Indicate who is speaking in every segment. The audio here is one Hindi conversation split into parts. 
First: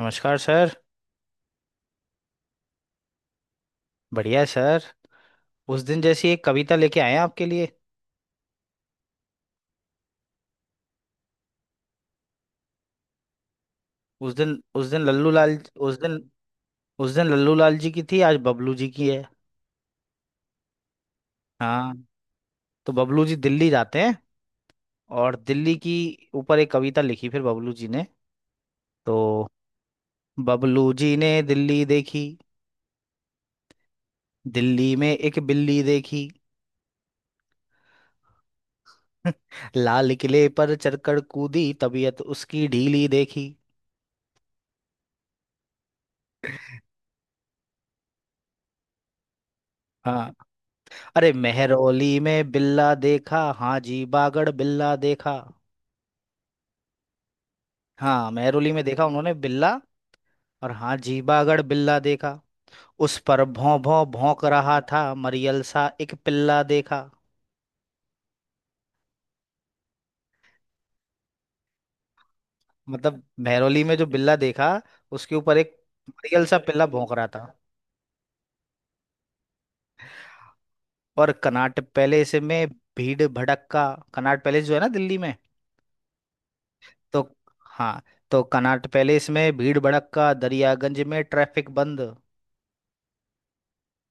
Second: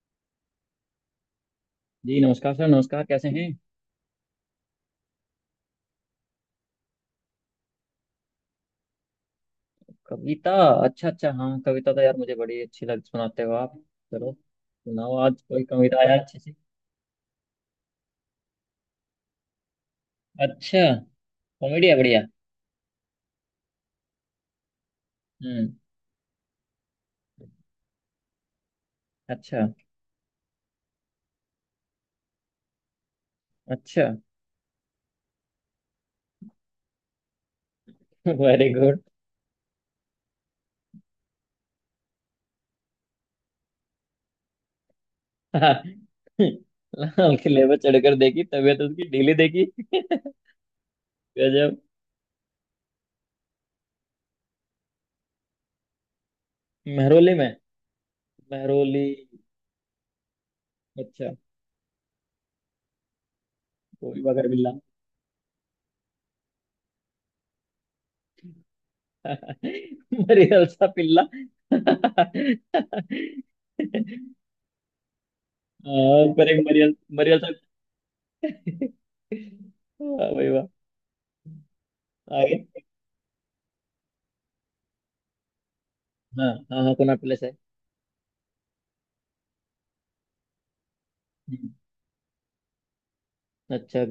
Speaker 1: नमस्कार सर।
Speaker 2: जी नमस्कार सर। नमस्कार, कैसे हैं?
Speaker 1: बढ़िया है सर। उस दिन जैसी एक कविता लेके आए हैं आपके लिए।
Speaker 2: कविता? अच्छा अच्छा, हाँ कविता तो यार मुझे बड़ी अच्छी लग, सुनाते हो आप। चलो
Speaker 1: उस दिन
Speaker 2: सुनाओ
Speaker 1: लल्लू
Speaker 2: आज
Speaker 1: लाल।
Speaker 2: कोई
Speaker 1: उस
Speaker 2: कविता
Speaker 1: दिन
Speaker 2: यार अच्छी सी।
Speaker 1: उस दिन लल्लू लाल जी की थी, आज बबलू जी की है।
Speaker 2: अच्छा। कॉमेडी
Speaker 1: हाँ।
Speaker 2: है, बढ़िया।
Speaker 1: तो बबलू जी दिल्ली जाते हैं। और
Speaker 2: हम्म।
Speaker 1: दिल्ली की ऊपर एक कविता लिखी फिर बबलू जी ने। तो
Speaker 2: अच्छा
Speaker 1: बबलू जी ने दिल्ली देखी।
Speaker 2: अच्छा।
Speaker 1: दिल्ली में एक बिल्ली देखी।
Speaker 2: Very good.
Speaker 1: लाल किले पर चढ़कर कूदी, तबीयत उसकी ढीली देखी।
Speaker 2: लाल किले पर चढ़कर देखी तबीयत उसकी ढीली देखी।
Speaker 1: हाँ। अरे
Speaker 2: गजब।
Speaker 1: मेहरौली में बिल्ला देखा, हाँ जी बागड़ बिल्ला देखा।
Speaker 2: महरोली में।
Speaker 1: हाँ, मेहरौली में
Speaker 2: महरोली।
Speaker 1: देखा उन्होंने बिल्ला। और हाँ जी
Speaker 2: अच्छा।
Speaker 1: बागड़ बिल्ला देखा। उस पर भौं भौं
Speaker 2: कोई
Speaker 1: भौंक
Speaker 2: बगर बिल्ला।
Speaker 1: रहा था, मरियल सा एक पिल्ला देखा।
Speaker 2: मरियल सा पिल्ला।
Speaker 1: मतलब मेहरौली में जो बिल्ला देखा, उसके ऊपर एक
Speaker 2: हाँ,
Speaker 1: मरियल
Speaker 2: पर
Speaker 1: सा
Speaker 2: एक
Speaker 1: पिल्ला
Speaker 2: मरियल
Speaker 1: भौंक रहा
Speaker 2: मरियल
Speaker 1: था।
Speaker 2: सा। वाह भाई वाह।
Speaker 1: और कनाट पैलेस
Speaker 2: आगे।
Speaker 1: में भीड़ भड़क्का। कनाट पैलेस जो है ना दिल्ली में।
Speaker 2: हाँ हाँ हाँ, कोनाट
Speaker 1: तो
Speaker 2: प्लेस है।
Speaker 1: हाँ, तो कनाट पैलेस में भीड़ भड़क्का, दरियागंज में ट्रैफिक
Speaker 2: हम्म।
Speaker 1: बंद।
Speaker 2: अच्छा।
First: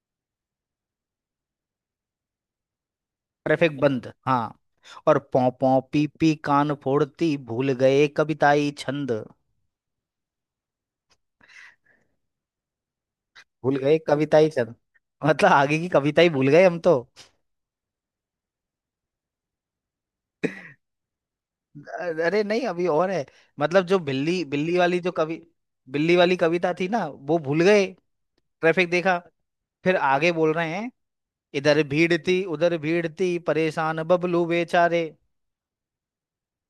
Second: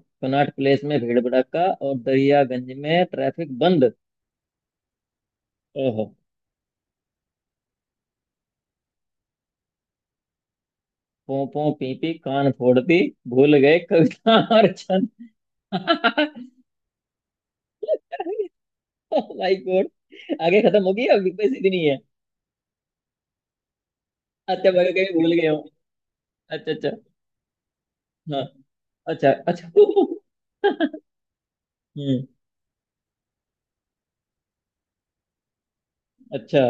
Speaker 2: कोनाट प्लेस में भीड़ भड़क्का और दरियागंज में ट्रैफिक
Speaker 1: ट्रैफिक
Speaker 2: बंद।
Speaker 1: बंद, हाँ। और पौ पौ पी
Speaker 2: ओहो।
Speaker 1: पी कान फोड़ती, भूल गए कविताई छंद।
Speaker 2: पों पों पी पी कान फोड़ दी, भूल
Speaker 1: भूल
Speaker 2: गए
Speaker 1: गए
Speaker 2: कविता
Speaker 1: कविताई
Speaker 2: और
Speaker 1: छंद।
Speaker 2: छंद।
Speaker 1: मतलब आगे की कविता ही भूल गए हम तो।
Speaker 2: Oh my god. आगे खत्म हो गई? अभी कोई सीधी नहीं है।
Speaker 1: अरे नहीं, अभी और है। मतलब जो बिल्ली
Speaker 2: अच्छा,
Speaker 1: बिल्ली
Speaker 2: मैं
Speaker 1: वाली
Speaker 2: कहीं
Speaker 1: जो
Speaker 2: भूल
Speaker 1: कवि
Speaker 2: गया हूँ।
Speaker 1: बिल्ली वाली
Speaker 2: अच्छा
Speaker 1: कविता थी
Speaker 2: अच्छा,
Speaker 1: ना, वो भूल गए।
Speaker 2: हाँ।
Speaker 1: ट्रैफिक देखा।
Speaker 2: अच्छा अच्छा।
Speaker 1: फिर आगे बोल रहे हैं। इधर भीड़
Speaker 2: हम्म।
Speaker 1: थी, उधर भीड़ थी, परेशान बबलू बेचारे।
Speaker 2: अच्छा।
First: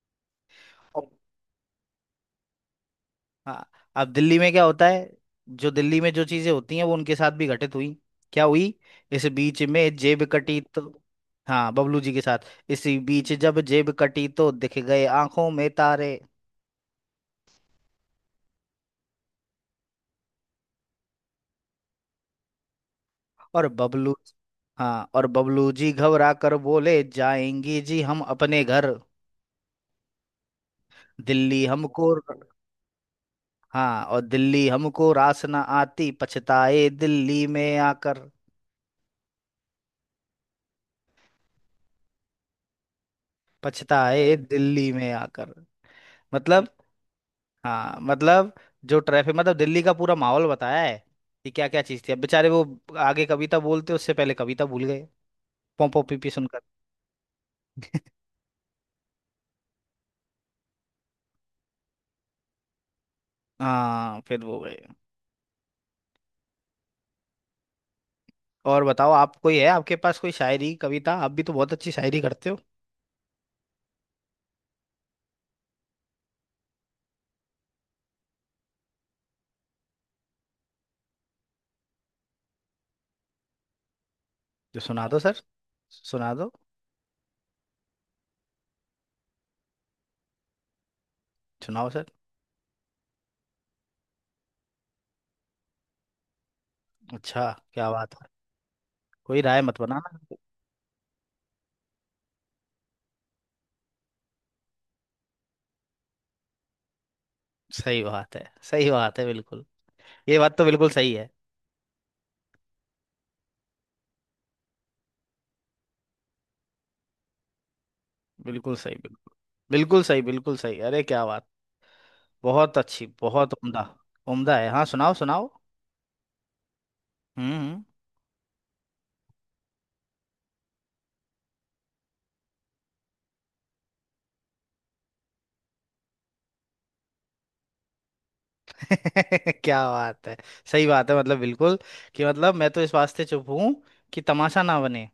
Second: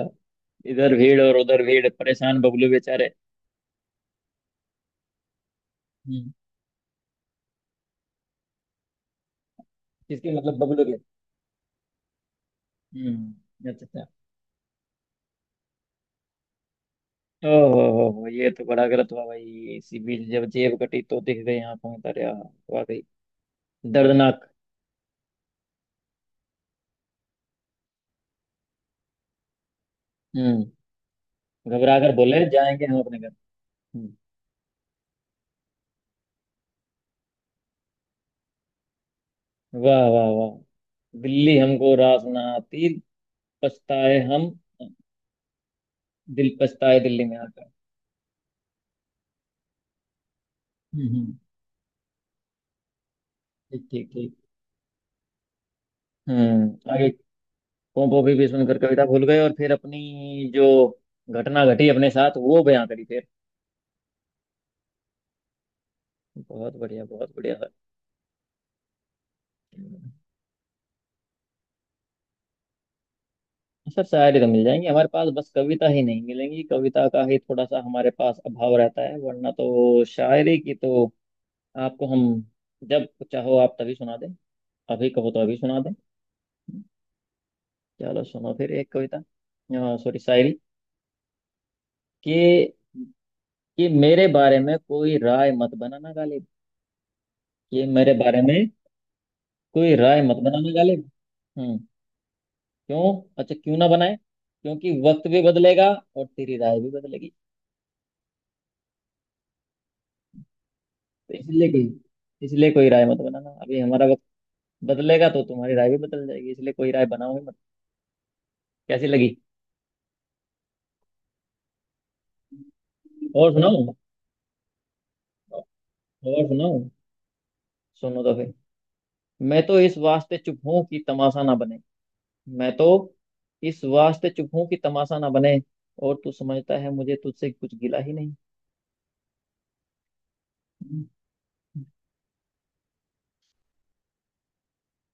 Speaker 2: इधर भीड़ और उधर भीड़, परेशान बबलू बेचारे।
Speaker 1: हाँ। अब दिल्ली में क्या होता है, जो दिल्ली में जो
Speaker 2: हम्म।
Speaker 1: चीजें होती हैं वो उनके साथ भी घटित हुई। क्या हुई? इस बीच में जेब
Speaker 2: किसके, मतलब
Speaker 1: कटी तो।
Speaker 2: बबलू के?
Speaker 1: हाँ, बबलू जी के साथ। इसी बीच जब
Speaker 2: हम्म, अच्छा
Speaker 1: जेब
Speaker 2: अच्छा।
Speaker 1: कटी तो दिख गए आंखों में तारे।
Speaker 2: ओ हो, ये तो बड़ा गलत हुआ भाई। इसी बीच जब जेब कटी तो दिख गए आंखों में तारे। वाकई
Speaker 1: और बबलू।
Speaker 2: दर्दनाक।
Speaker 1: हाँ, और बबलू जी घबरा कर बोले, जाएंगी जी हम अपने घर।
Speaker 2: हम्म।
Speaker 1: दिल्ली
Speaker 2: घबरा
Speaker 1: हमको।
Speaker 2: कर बोले जाएंगे हम अपने घर।
Speaker 1: हाँ,
Speaker 2: हम्म,
Speaker 1: और दिल्ली हमको रास ना आती, पछताए दिल्ली में आकर।
Speaker 2: वाह वाह वाह। दिल्ली हमको रास ना आती, पछताए
Speaker 1: पछताए
Speaker 2: हम।
Speaker 1: दिल्ली में आकर।
Speaker 2: दिल
Speaker 1: मतलब।
Speaker 2: पछताए दिल्ली में आकर।
Speaker 1: हाँ मतलब जो ट्रैफिक, मतलब दिल्ली का पूरा माहौल बताया है
Speaker 2: हम्म हम्म,
Speaker 1: कि क्या क्या चीज़ थी। अब बेचारे वो आगे कविता
Speaker 2: ठीक
Speaker 1: बोलते
Speaker 2: ठीक
Speaker 1: उससे पहले
Speaker 2: ठीक।
Speaker 1: कविता भूल गए पोंपो पीपी सुनकर।
Speaker 2: हम्म, आगे। पोंपो भी सुनकर कविता भूल गए, और फिर अपनी जो घटना घटी अपने साथ वो बयां करी फिर।
Speaker 1: हाँ फिर वो गए।
Speaker 2: बहुत बढ़िया, बहुत बढ़िया
Speaker 1: और बताओ आप, कोई है आपके पास
Speaker 2: सर।
Speaker 1: कोई शायरी कविता? आप भी तो बहुत अच्छी शायरी करते हो।
Speaker 2: सर शायरी तो मिल जाएंगी हमारे पास, बस कविता ही नहीं मिलेंगी। कविता का ही थोड़ा सा हमारे पास अभाव रहता है, वरना तो शायरी की तो आपको हम जब चाहो आप तभी सुना दें।
Speaker 1: जो सुना
Speaker 2: अभी
Speaker 1: दो
Speaker 2: कहो तो
Speaker 1: सर।
Speaker 2: अभी सुना दें।
Speaker 1: सुना दो।
Speaker 2: चलो सुनो फिर एक कविता, सॉरी शायरी।
Speaker 1: सुनाओ सर।
Speaker 2: कि कि मेरे बारे में कोई राय मत बनाना गालिब।
Speaker 1: अच्छा,
Speaker 2: कि
Speaker 1: क्या
Speaker 2: मेरे
Speaker 1: बात है।
Speaker 2: बारे में
Speaker 1: कोई राय मत
Speaker 2: कोई
Speaker 1: बनाना।
Speaker 2: राय मत बनाना गालिब। हम्म। क्यों? अच्छा, क्यों ना बनाए? क्योंकि वक्त भी बदलेगा और तेरी राय भी बदलेगी।
Speaker 1: सही बात है। सही बात है बिल्कुल। ये बात तो बिल्कुल सही है।
Speaker 2: तो इसलिए कोई, इसलिए कोई राय मत बनाना अभी हमारा। बदलेगा तो तुम्हारी राय भी बदल जाएगी, इसलिए कोई राय बनाओ ही मत।
Speaker 1: बिल्कुल सही
Speaker 2: कैसी
Speaker 1: बिल्कुल।
Speaker 2: लगी?
Speaker 1: बिल्कुल सही, बिल्कुल सही, अरे क्या बात। बहुत अच्छी,
Speaker 2: और
Speaker 1: बहुत उम्दा।
Speaker 2: सुनाओ।
Speaker 1: उम्दा है। हाँ सुनाओ सुनाओ।
Speaker 2: और सुनाओ।
Speaker 1: हम्म।
Speaker 2: सुनो तो फिर। मैं तो इस वास्ते चुप हूं कि तमाशा ना बने। मैं तो इस वास्ते चुप हूं कि तमाशा ना बने, और तू समझता है मुझे तुझसे कुछ गिला ही नहीं।
Speaker 1: क्या बात है। सही बात है, मतलब बिल्कुल। कि मतलब मैं तो इस वास्ते चुप हूं कि तमाशा ना बने,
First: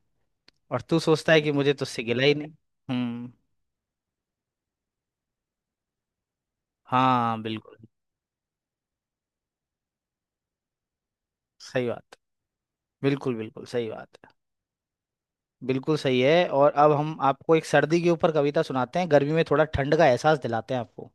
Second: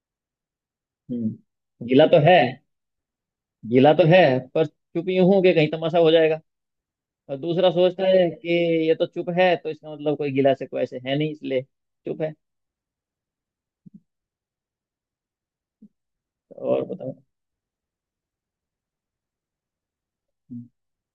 Speaker 1: और तू सोचता है कि मुझे
Speaker 2: हम्म।
Speaker 1: तुझसे
Speaker 2: गिला तो
Speaker 1: गिला ही
Speaker 2: है।
Speaker 1: नहीं। हम्म।
Speaker 2: गिला तो है, पर चुप यूं हूं कि कहीं तमाशा हो जाएगा। और
Speaker 1: हाँ
Speaker 2: दूसरा
Speaker 1: बिल्कुल।
Speaker 2: सोचता है कि ये तो चुप है, तो इसका मतलब कोई गिला से कोई ऐसे है नहीं, इसलिए
Speaker 1: सही बात
Speaker 2: चुप है।
Speaker 1: बिल्कुल। बिल्कुल सही बात है। बिल्कुल सही है। और
Speaker 2: और
Speaker 1: अब
Speaker 2: बताओ।
Speaker 1: हम आपको एक सर्दी के ऊपर कविता सुनाते हैं, गर्मी में थोड़ा ठंड का एहसास दिलाते हैं आपको।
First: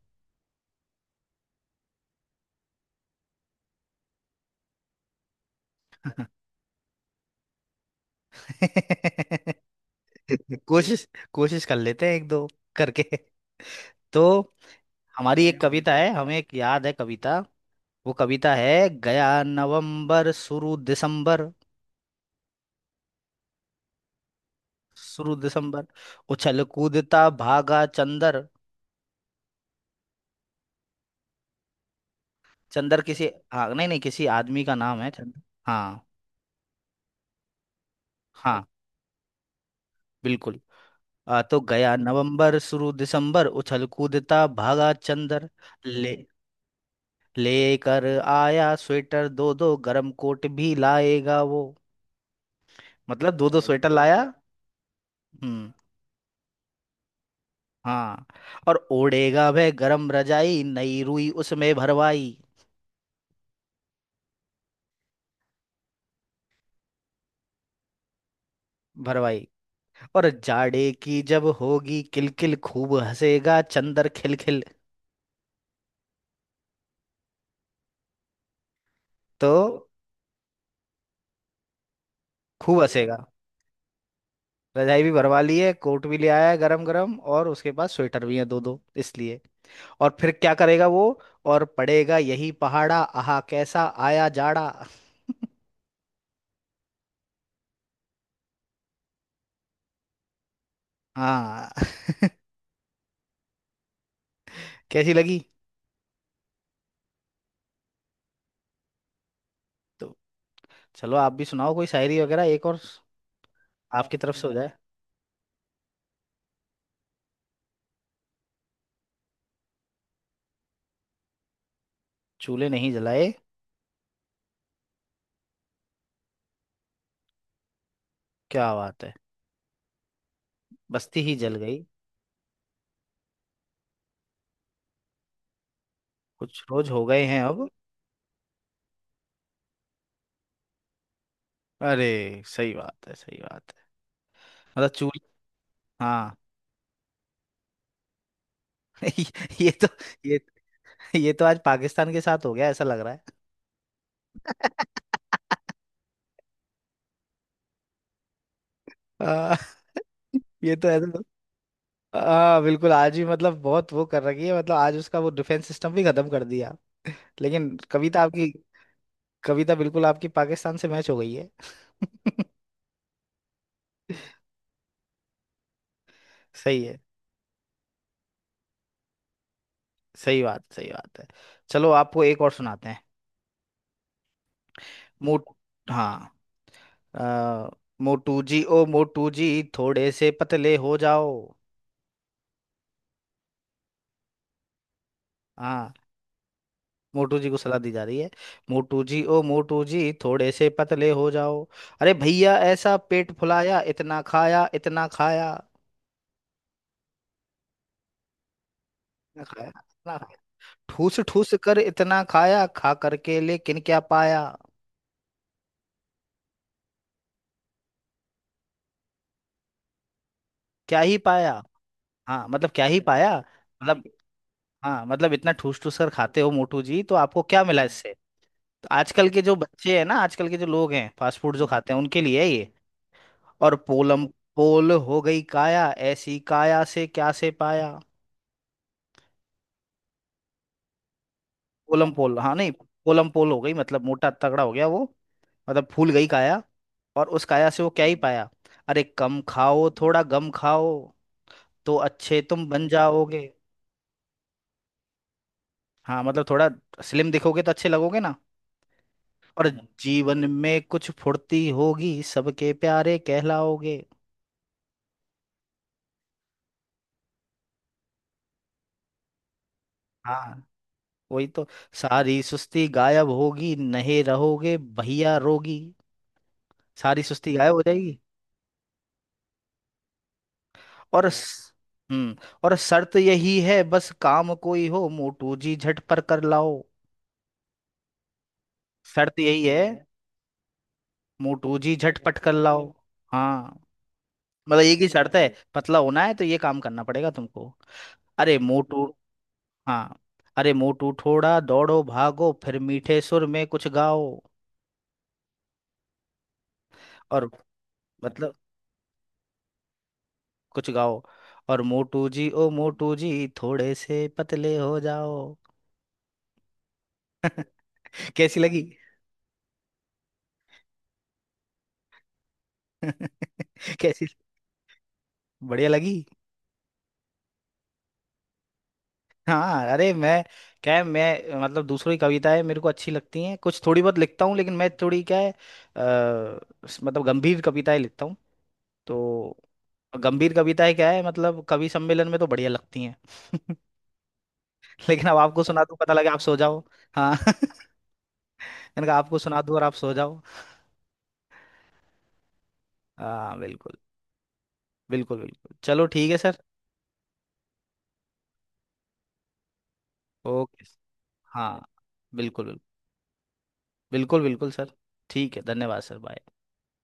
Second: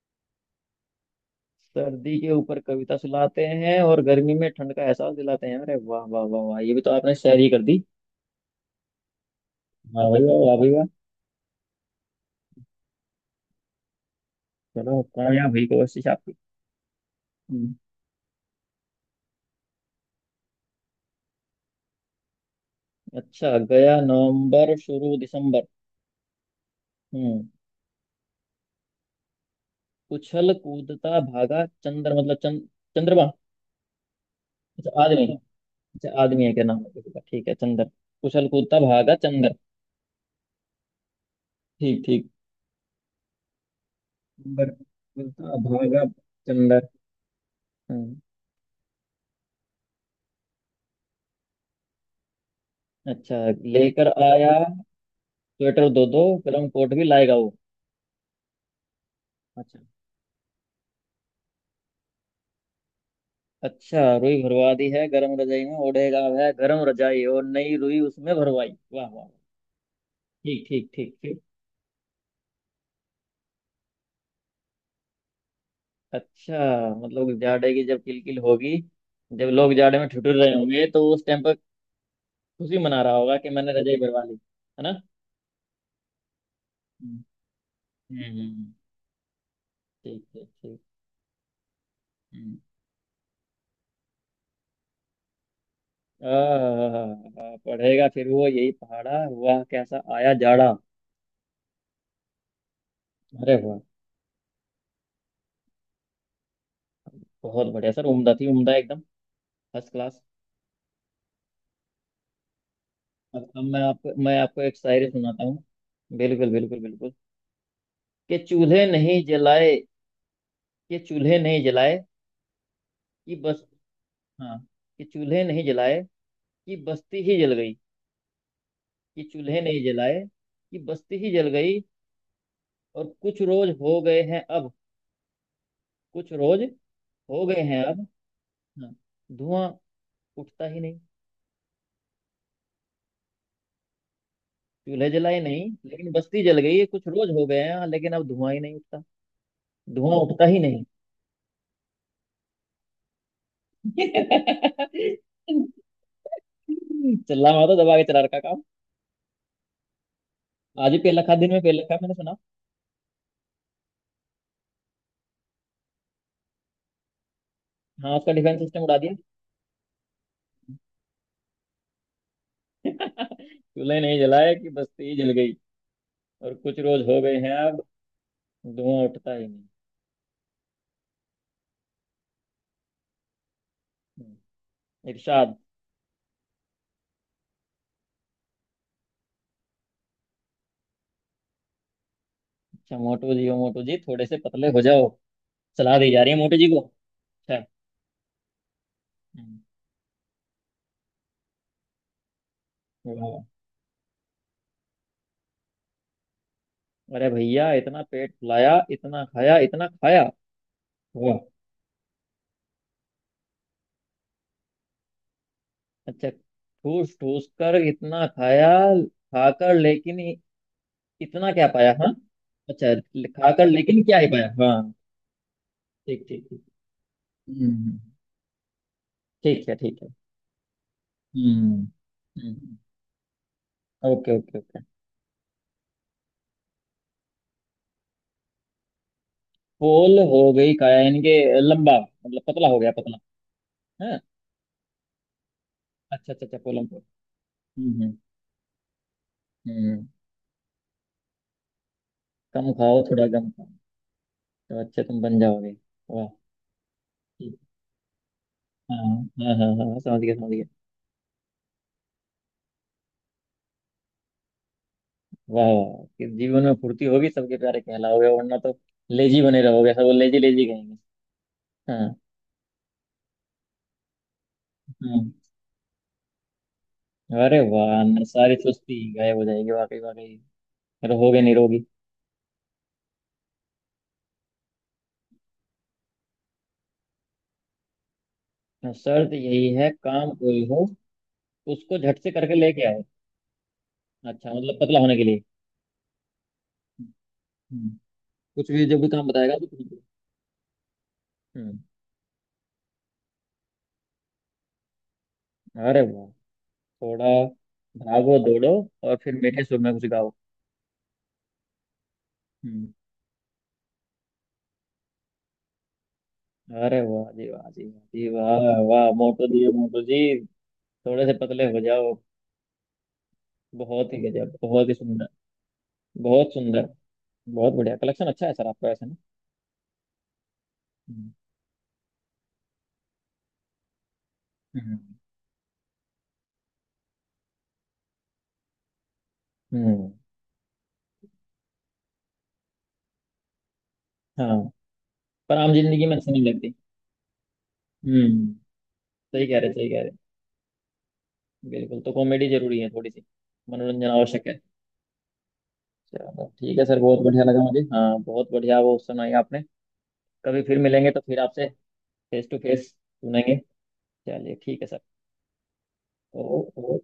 Speaker 2: सर्दी के ऊपर कविता सुनाते हैं और गर्मी में ठंड का एहसास दिलाते हैं, अरे वाह वाह वाह वाह, ये भी तो आपने शायरी कर दी। वाह भाई वाह, वाह भाई वाह।
Speaker 1: कोशिश। कोशिश कर लेते हैं एक दो करके। तो
Speaker 2: चलो
Speaker 1: हमारी
Speaker 2: कामयाब
Speaker 1: एक
Speaker 2: हुई
Speaker 1: कविता
Speaker 2: कोशिश
Speaker 1: है,
Speaker 2: आपकी।
Speaker 1: हमें एक याद है कविता।
Speaker 2: हम्म,
Speaker 1: वो कविता है, गया नवंबर शुरू दिसंबर।
Speaker 2: अच्छा। गया नवंबर शुरू
Speaker 1: शुरू
Speaker 2: दिसंबर।
Speaker 1: दिसंबर, उछल कूदता
Speaker 2: हम्म।
Speaker 1: भागा चंदर।
Speaker 2: उछल कूदता भागा चंद्र, मतलब चंद?
Speaker 1: चंदर किसी,
Speaker 2: चंद्रमा?
Speaker 1: हाँ नहीं नहीं, किसी आदमी का नाम
Speaker 2: अच्छा
Speaker 1: है
Speaker 2: आदमी?
Speaker 1: चंदर। हाँ।
Speaker 2: अच्छा, आदमी है? क्या नाम है किसी का? ठीक है, चंद्र। उछल
Speaker 1: हाँ
Speaker 2: कूदता भागा चंद्र।
Speaker 1: बिल्कुल। तो गया
Speaker 2: ठीक ठीक।
Speaker 1: नवंबर शुरू दिसंबर, उछल कूदता
Speaker 2: चंद्र
Speaker 1: भागा चंदर।
Speaker 2: कूदता भागा
Speaker 1: ले
Speaker 2: चंद्र।
Speaker 1: लेकर
Speaker 2: हम्म।
Speaker 1: आया स्वेटर दो दो, गरम कोट भी लाएगा वो।
Speaker 2: अच्छा।
Speaker 1: मतलब दो दो स्वेटर, अच्छा
Speaker 2: लेकर
Speaker 1: लाया।
Speaker 2: आया
Speaker 1: हम्म।
Speaker 2: स्वेटर दो दो, गर्म कोट भी लाएगा वो।
Speaker 1: हाँ। और ओढ़ेगा वह
Speaker 2: अच्छा,
Speaker 1: गरम रजाई, नई रुई उसमें भरवाई।
Speaker 2: अच्छा। रुई भरवा दी है गरम रजाई में। ओढ़ेगा वह गरम रजाई और नई रुई उसमें भरवाई, वाह वाह वाह।
Speaker 1: भरवाई। और
Speaker 2: ठीक ठीक
Speaker 1: जाड़े
Speaker 2: ठीक
Speaker 1: की
Speaker 2: ठीक।
Speaker 1: जब होगी किलकिल, खूब हंसेगा चंदर खिलखिल।
Speaker 2: अच्छा, मतलब जाड़े की जब किलकिल होगी, जब
Speaker 1: तो
Speaker 2: लोग जाड़े में ठिठुर रहे होंगे तो उस टाइम पर खुशी
Speaker 1: खूब
Speaker 2: मना रहा
Speaker 1: हंसेगा।
Speaker 2: होगा कि मैंने रजाई भरवा ली, है ना?
Speaker 1: रजाई भी भरवा ली है, कोट भी ले आया है गरम गरम,
Speaker 2: हम्म।
Speaker 1: और उसके पास स्वेटर भी
Speaker 2: हम्म
Speaker 1: है दो
Speaker 2: हम्म,
Speaker 1: दो, इसलिए। और
Speaker 2: ठीक
Speaker 1: फिर
Speaker 2: ठीक
Speaker 1: क्या
Speaker 2: ठीक।
Speaker 1: करेगा वो? और पड़ेगा यही
Speaker 2: हम्म।
Speaker 1: पहाड़ा, आहा कैसा आया जाड़ा।
Speaker 2: पढ़ेगा फिर वो यही पहाड़ा, वाह कैसा आया जाड़ा।
Speaker 1: हाँ।
Speaker 2: अरे वाह।
Speaker 1: कैसी लगी?
Speaker 2: बहुत बढ़िया सर, उम्दा थी, उम्दा एकदम। फर्स्ट
Speaker 1: तो
Speaker 2: क्लास।
Speaker 1: चलो आप भी सुनाओ कोई शायरी वगैरह, एक और
Speaker 2: अब मैं आपको
Speaker 1: आपकी तरफ
Speaker 2: मैं
Speaker 1: से हो
Speaker 2: आपको
Speaker 1: जाए।
Speaker 2: एक शायरी सुनाता हूँ। बिल्कुल बिल्कुल बिल्कुल। कि चूल्हे नहीं जलाए। कि चूल्हे नहीं जलाए।
Speaker 1: चूल्हे नहीं जलाए।
Speaker 2: कि बस, हाँ। कि चूल्हे नहीं जलाए कि बस्ती ही जल गई।
Speaker 1: क्या बात है।
Speaker 2: कि चूल्हे नहीं जलाए कि बस्ती
Speaker 1: बस्ती
Speaker 2: ही
Speaker 1: ही
Speaker 2: जल
Speaker 1: जल
Speaker 2: गई।
Speaker 1: गई।
Speaker 2: और कुछ रोज हो गए हैं अब, कुछ रोज
Speaker 1: कुछ रोज हो गए हैं
Speaker 2: हो गए
Speaker 1: अब।
Speaker 2: हैं अब, हाँ, धुआं उठता ही नहीं।
Speaker 1: अरे सही बात है, सही बात है। मतलब
Speaker 2: चूल्हे
Speaker 1: चूल।
Speaker 2: जलाए नहीं, लेकिन
Speaker 1: हाँ।
Speaker 2: बस्ती जल गई है। कुछ रोज हो गए हैं, लेकिन अब धुआं ही नहीं उठता।
Speaker 1: ये तो।
Speaker 2: धुआं
Speaker 1: ये
Speaker 2: उठता ही
Speaker 1: ये तो आज पाकिस्तान के साथ हो गया, ऐसा लग रहा है।
Speaker 2: नहीं। चल रहा, मैं तो दबा के चला रखा काम।
Speaker 1: आ, ये तो
Speaker 2: आज ही
Speaker 1: ऐसा।
Speaker 2: पेल रखा, दिन में पेल रखा है मैंने सुना।
Speaker 1: हाँ बिल्कुल, आज ही मतलब बहुत वो कर रखी है, मतलब आज उसका वो डिफेंस सिस्टम भी खत्म कर दिया। लेकिन
Speaker 2: हाँ,
Speaker 1: कविता
Speaker 2: उसका
Speaker 1: आपकी।
Speaker 2: डिफेंस सिस्टम उड़ा दिया।
Speaker 1: कविता बिल्कुल आपकी पाकिस्तान से मैच हो गई है।
Speaker 2: चूल्हे नहीं जलाए कि बस्ती जल गई, और कुछ
Speaker 1: सही है।
Speaker 2: रोज हो गए हैं अब, धुआं उठता ही नहीं।
Speaker 1: सही बात, सही बात है। चलो आपको एक और सुनाते हैं।
Speaker 2: हम्म।
Speaker 1: मूड।
Speaker 2: इरशाद।
Speaker 1: हाँ। आ, मोटू जी ओ मोटू जी, थोड़े से पतले हो जाओ।
Speaker 2: अच्छा, मोटू जी ओ मोटू जी, थोड़े से पतले हो जाओ।
Speaker 1: हाँ।
Speaker 2: सलाह दी जा रही है मोटू जी को।
Speaker 1: मोटू जी को
Speaker 2: अच्छा।
Speaker 1: सलाह दी जा रही है। मोटू जी ओ
Speaker 2: हम्म,
Speaker 1: मोटू जी, थोड़े से पतले हो जाओ। अरे भैया ऐसा पेट
Speaker 2: वाह।
Speaker 1: फुलाया, इतना खाया, इतना खाया,
Speaker 2: अरे भैया इतना पेट फुलाया, इतना
Speaker 1: इतना
Speaker 2: खाया
Speaker 1: खाया,
Speaker 2: इतना
Speaker 1: इतना
Speaker 2: खाया।
Speaker 1: खाया। ठूस
Speaker 2: वाह।
Speaker 1: ठूस कर इतना खाया, खा करके लेकिन क्या पाया?
Speaker 2: अच्छा ठूस ठूस कर इतना खाया, खाकर लेकिन
Speaker 1: क्या ही
Speaker 2: कितना
Speaker 1: पाया।
Speaker 2: क्या पाया, हाँ।
Speaker 1: हाँ मतलब क्या
Speaker 2: अच्छा,
Speaker 1: ही पाया,
Speaker 2: लिखा कर
Speaker 1: मतलब।
Speaker 2: लेकिन क्या ही पाया, हाँ।
Speaker 1: हाँ मतलब इतना ठूस ठूस कर
Speaker 2: ठीक
Speaker 1: खाते
Speaker 2: ठीक
Speaker 1: हो
Speaker 2: ठीक।
Speaker 1: मोटू जी, तो आपको क्या मिला
Speaker 2: हम्म।
Speaker 1: इससे? तो आजकल के जो
Speaker 2: ठीक है
Speaker 1: बच्चे
Speaker 2: ठीक
Speaker 1: हैं
Speaker 2: है।
Speaker 1: ना, आजकल के जो लोग हैं, फास्ट फूड जो
Speaker 2: हम्म।
Speaker 1: खाते हैं उनके लिए है ये।
Speaker 2: हम्म।
Speaker 1: और पोलम
Speaker 2: ओके ओके ओके।
Speaker 1: पोल हो गई काया, ऐसी काया से क्या से पाया?
Speaker 2: पोल हो गई काया, यानी कि लंबा?
Speaker 1: पोलम पोल,
Speaker 2: मतलब
Speaker 1: हाँ
Speaker 2: पतला
Speaker 1: नहीं।
Speaker 2: हो गया,
Speaker 1: पोलम
Speaker 2: पतला
Speaker 1: पोल हो गई, मतलब
Speaker 2: है?
Speaker 1: मोटा तगड़ा हो गया वो। मतलब फूल गई
Speaker 2: अच्छा अच्छा अच्छा,
Speaker 1: काया।
Speaker 2: पोलम पोल।
Speaker 1: और उस काया से वो क्या ही
Speaker 2: हम्म।
Speaker 1: पाया? अरे कम खाओ,
Speaker 2: हम्म।
Speaker 1: थोड़ा गम खाओ, तो अच्छे तुम
Speaker 2: कम
Speaker 1: बन
Speaker 2: खाओ, थोड़ा
Speaker 1: जाओगे।
Speaker 2: कम खाओ, तो अच्छे तुम बन जाओगे।
Speaker 1: हाँ
Speaker 2: वाह।
Speaker 1: मतलब थोड़ा स्लिम
Speaker 2: ठीक।
Speaker 1: दिखोगे तो अच्छे लगोगे ना।
Speaker 2: हाँ हाँ
Speaker 1: और
Speaker 2: हाँ, हाँ समझ गया
Speaker 1: जीवन
Speaker 2: समझ गया।
Speaker 1: में कुछ फुर्ती होगी, सबके प्यारे कहलाओगे।
Speaker 2: वाह वाह वाह। कि जीवन में फुर्ती होगी, सबके प्यारे कहलाओगे, वरना तो लेजी बने रहोगे, सब लेजी
Speaker 1: हाँ
Speaker 2: लेजी कहेंगे।
Speaker 1: वही तो।
Speaker 2: हाँ।
Speaker 1: सारी सुस्ती गायब होगी, नहीं रहोगे
Speaker 2: हाँ।
Speaker 1: भैया रोगी। सारी सुस्ती
Speaker 2: अरे
Speaker 1: गायब हो
Speaker 2: वाह,
Speaker 1: जाएगी।
Speaker 2: अंदर सारी सुस्ती गायब हो जाएगी, वाकई वाकई,
Speaker 1: और
Speaker 2: रहोगे
Speaker 1: स-
Speaker 2: निरोगी।
Speaker 1: हम्म। और शर्त यही है, बस काम कोई हो मोटू जी झट पर कर लाओ।
Speaker 2: तो शर्त
Speaker 1: शर्त यही
Speaker 2: यही
Speaker 1: है
Speaker 2: है, काम कोई हो
Speaker 1: मोटू जी
Speaker 2: उसको
Speaker 1: झट
Speaker 2: झट से
Speaker 1: पट कर
Speaker 2: करके लेके
Speaker 1: लाओ।
Speaker 2: आए।
Speaker 1: हाँ
Speaker 2: अच्छा, मतलब
Speaker 1: मतलब एक
Speaker 2: पतला
Speaker 1: ही
Speaker 2: होने के
Speaker 1: शर्त
Speaker 2: लिए।
Speaker 1: है, पतला होना है तो ये काम करना पड़ेगा तुमको।
Speaker 2: हम्म,
Speaker 1: अरे
Speaker 2: कुछ भी, जो
Speaker 1: मोटू।
Speaker 2: भी काम बताएगा तो कुछ भी।
Speaker 1: हाँ। अरे मोटू थोड़ा
Speaker 2: हम्म।
Speaker 1: दौड़ो भागो, फिर मीठे सुर में कुछ गाओ।
Speaker 2: अरे वाह, थोड़ा
Speaker 1: और
Speaker 2: भागो
Speaker 1: मतलब
Speaker 2: दौड़ो और फिर मीठे सुर में कुछ गाओ।
Speaker 1: कुछ गाओ, और मोटू जी ओ
Speaker 2: हम्म।
Speaker 1: मोटू जी, थोड़े से पतले हो जाओ।
Speaker 2: अरे वाह जी वाह जी वाह जी
Speaker 1: कैसी लगी?
Speaker 2: वाह। वाह, मोटो जी मोटो जी, थोड़े से पतले हो जाओ। बहुत ही
Speaker 1: कैसी,
Speaker 2: गजब, बहुत ही सुंदर।
Speaker 1: बढ़िया लगी?
Speaker 2: बहुत सुंदर। बहुत बढ़िया कलेक्शन अच्छा है सर आपका ऐसे ना।
Speaker 1: हाँ। अरे मैं क्या है,
Speaker 2: हम्म।
Speaker 1: मैं मतलब दूसरों की कविताएं मेरे को अच्छी लगती हैं, कुछ थोड़ी बहुत लिखता हूँ लेकिन मैं
Speaker 2: हम्म
Speaker 1: थोड़ी क्या है मतलब गंभीर कविताएं लिखता हूँ। तो
Speaker 2: हम्म,
Speaker 1: गंभीर कविताएं क्या है, मतलब कवि सम्मेलन में तो बढ़िया लगती हैं।
Speaker 2: हाँ।
Speaker 1: लेकिन अब
Speaker 2: पर
Speaker 1: आपको
Speaker 2: आम
Speaker 1: सुना दूँ,
Speaker 2: जिंदगी
Speaker 1: पता
Speaker 2: में
Speaker 1: लगे
Speaker 2: अच्छी
Speaker 1: आप
Speaker 2: नहीं
Speaker 1: सो
Speaker 2: लगती।
Speaker 1: जाओ। हाँ।
Speaker 2: हम्म।
Speaker 1: मैंने कहा आपको
Speaker 2: सही कह
Speaker 1: सुना
Speaker 2: रहे,
Speaker 1: दूँ और
Speaker 2: सही
Speaker 1: आप
Speaker 2: कह रहे।
Speaker 1: सो जाओ।
Speaker 2: बिल्कुल, तो कॉमेडी जरूरी है थोड़ी सी।
Speaker 1: हाँ बिल्कुल।
Speaker 2: मनोरंजन आवश्यक है।
Speaker 1: बिल्कुल बिल्कुल। चलो ठीक है
Speaker 2: चलो
Speaker 1: सर।
Speaker 2: ठीक है सर, बहुत बढ़िया लगा मुझे, हाँ बहुत बढ़िया वो सुनाई आपने। कभी फिर
Speaker 1: ओके।
Speaker 2: मिलेंगे तो फिर आपसे
Speaker 1: हाँ
Speaker 2: फेस टू
Speaker 1: बिल्कुल बिल्कुल।
Speaker 2: फेस सुनेंगे।
Speaker 1: बिल्कुल
Speaker 2: चलिए
Speaker 1: बिल्कुल
Speaker 2: ठीक है
Speaker 1: सर।
Speaker 2: सर।
Speaker 1: ठीक है, धन्यवाद सर, बाय।
Speaker 2: ओ, ओ,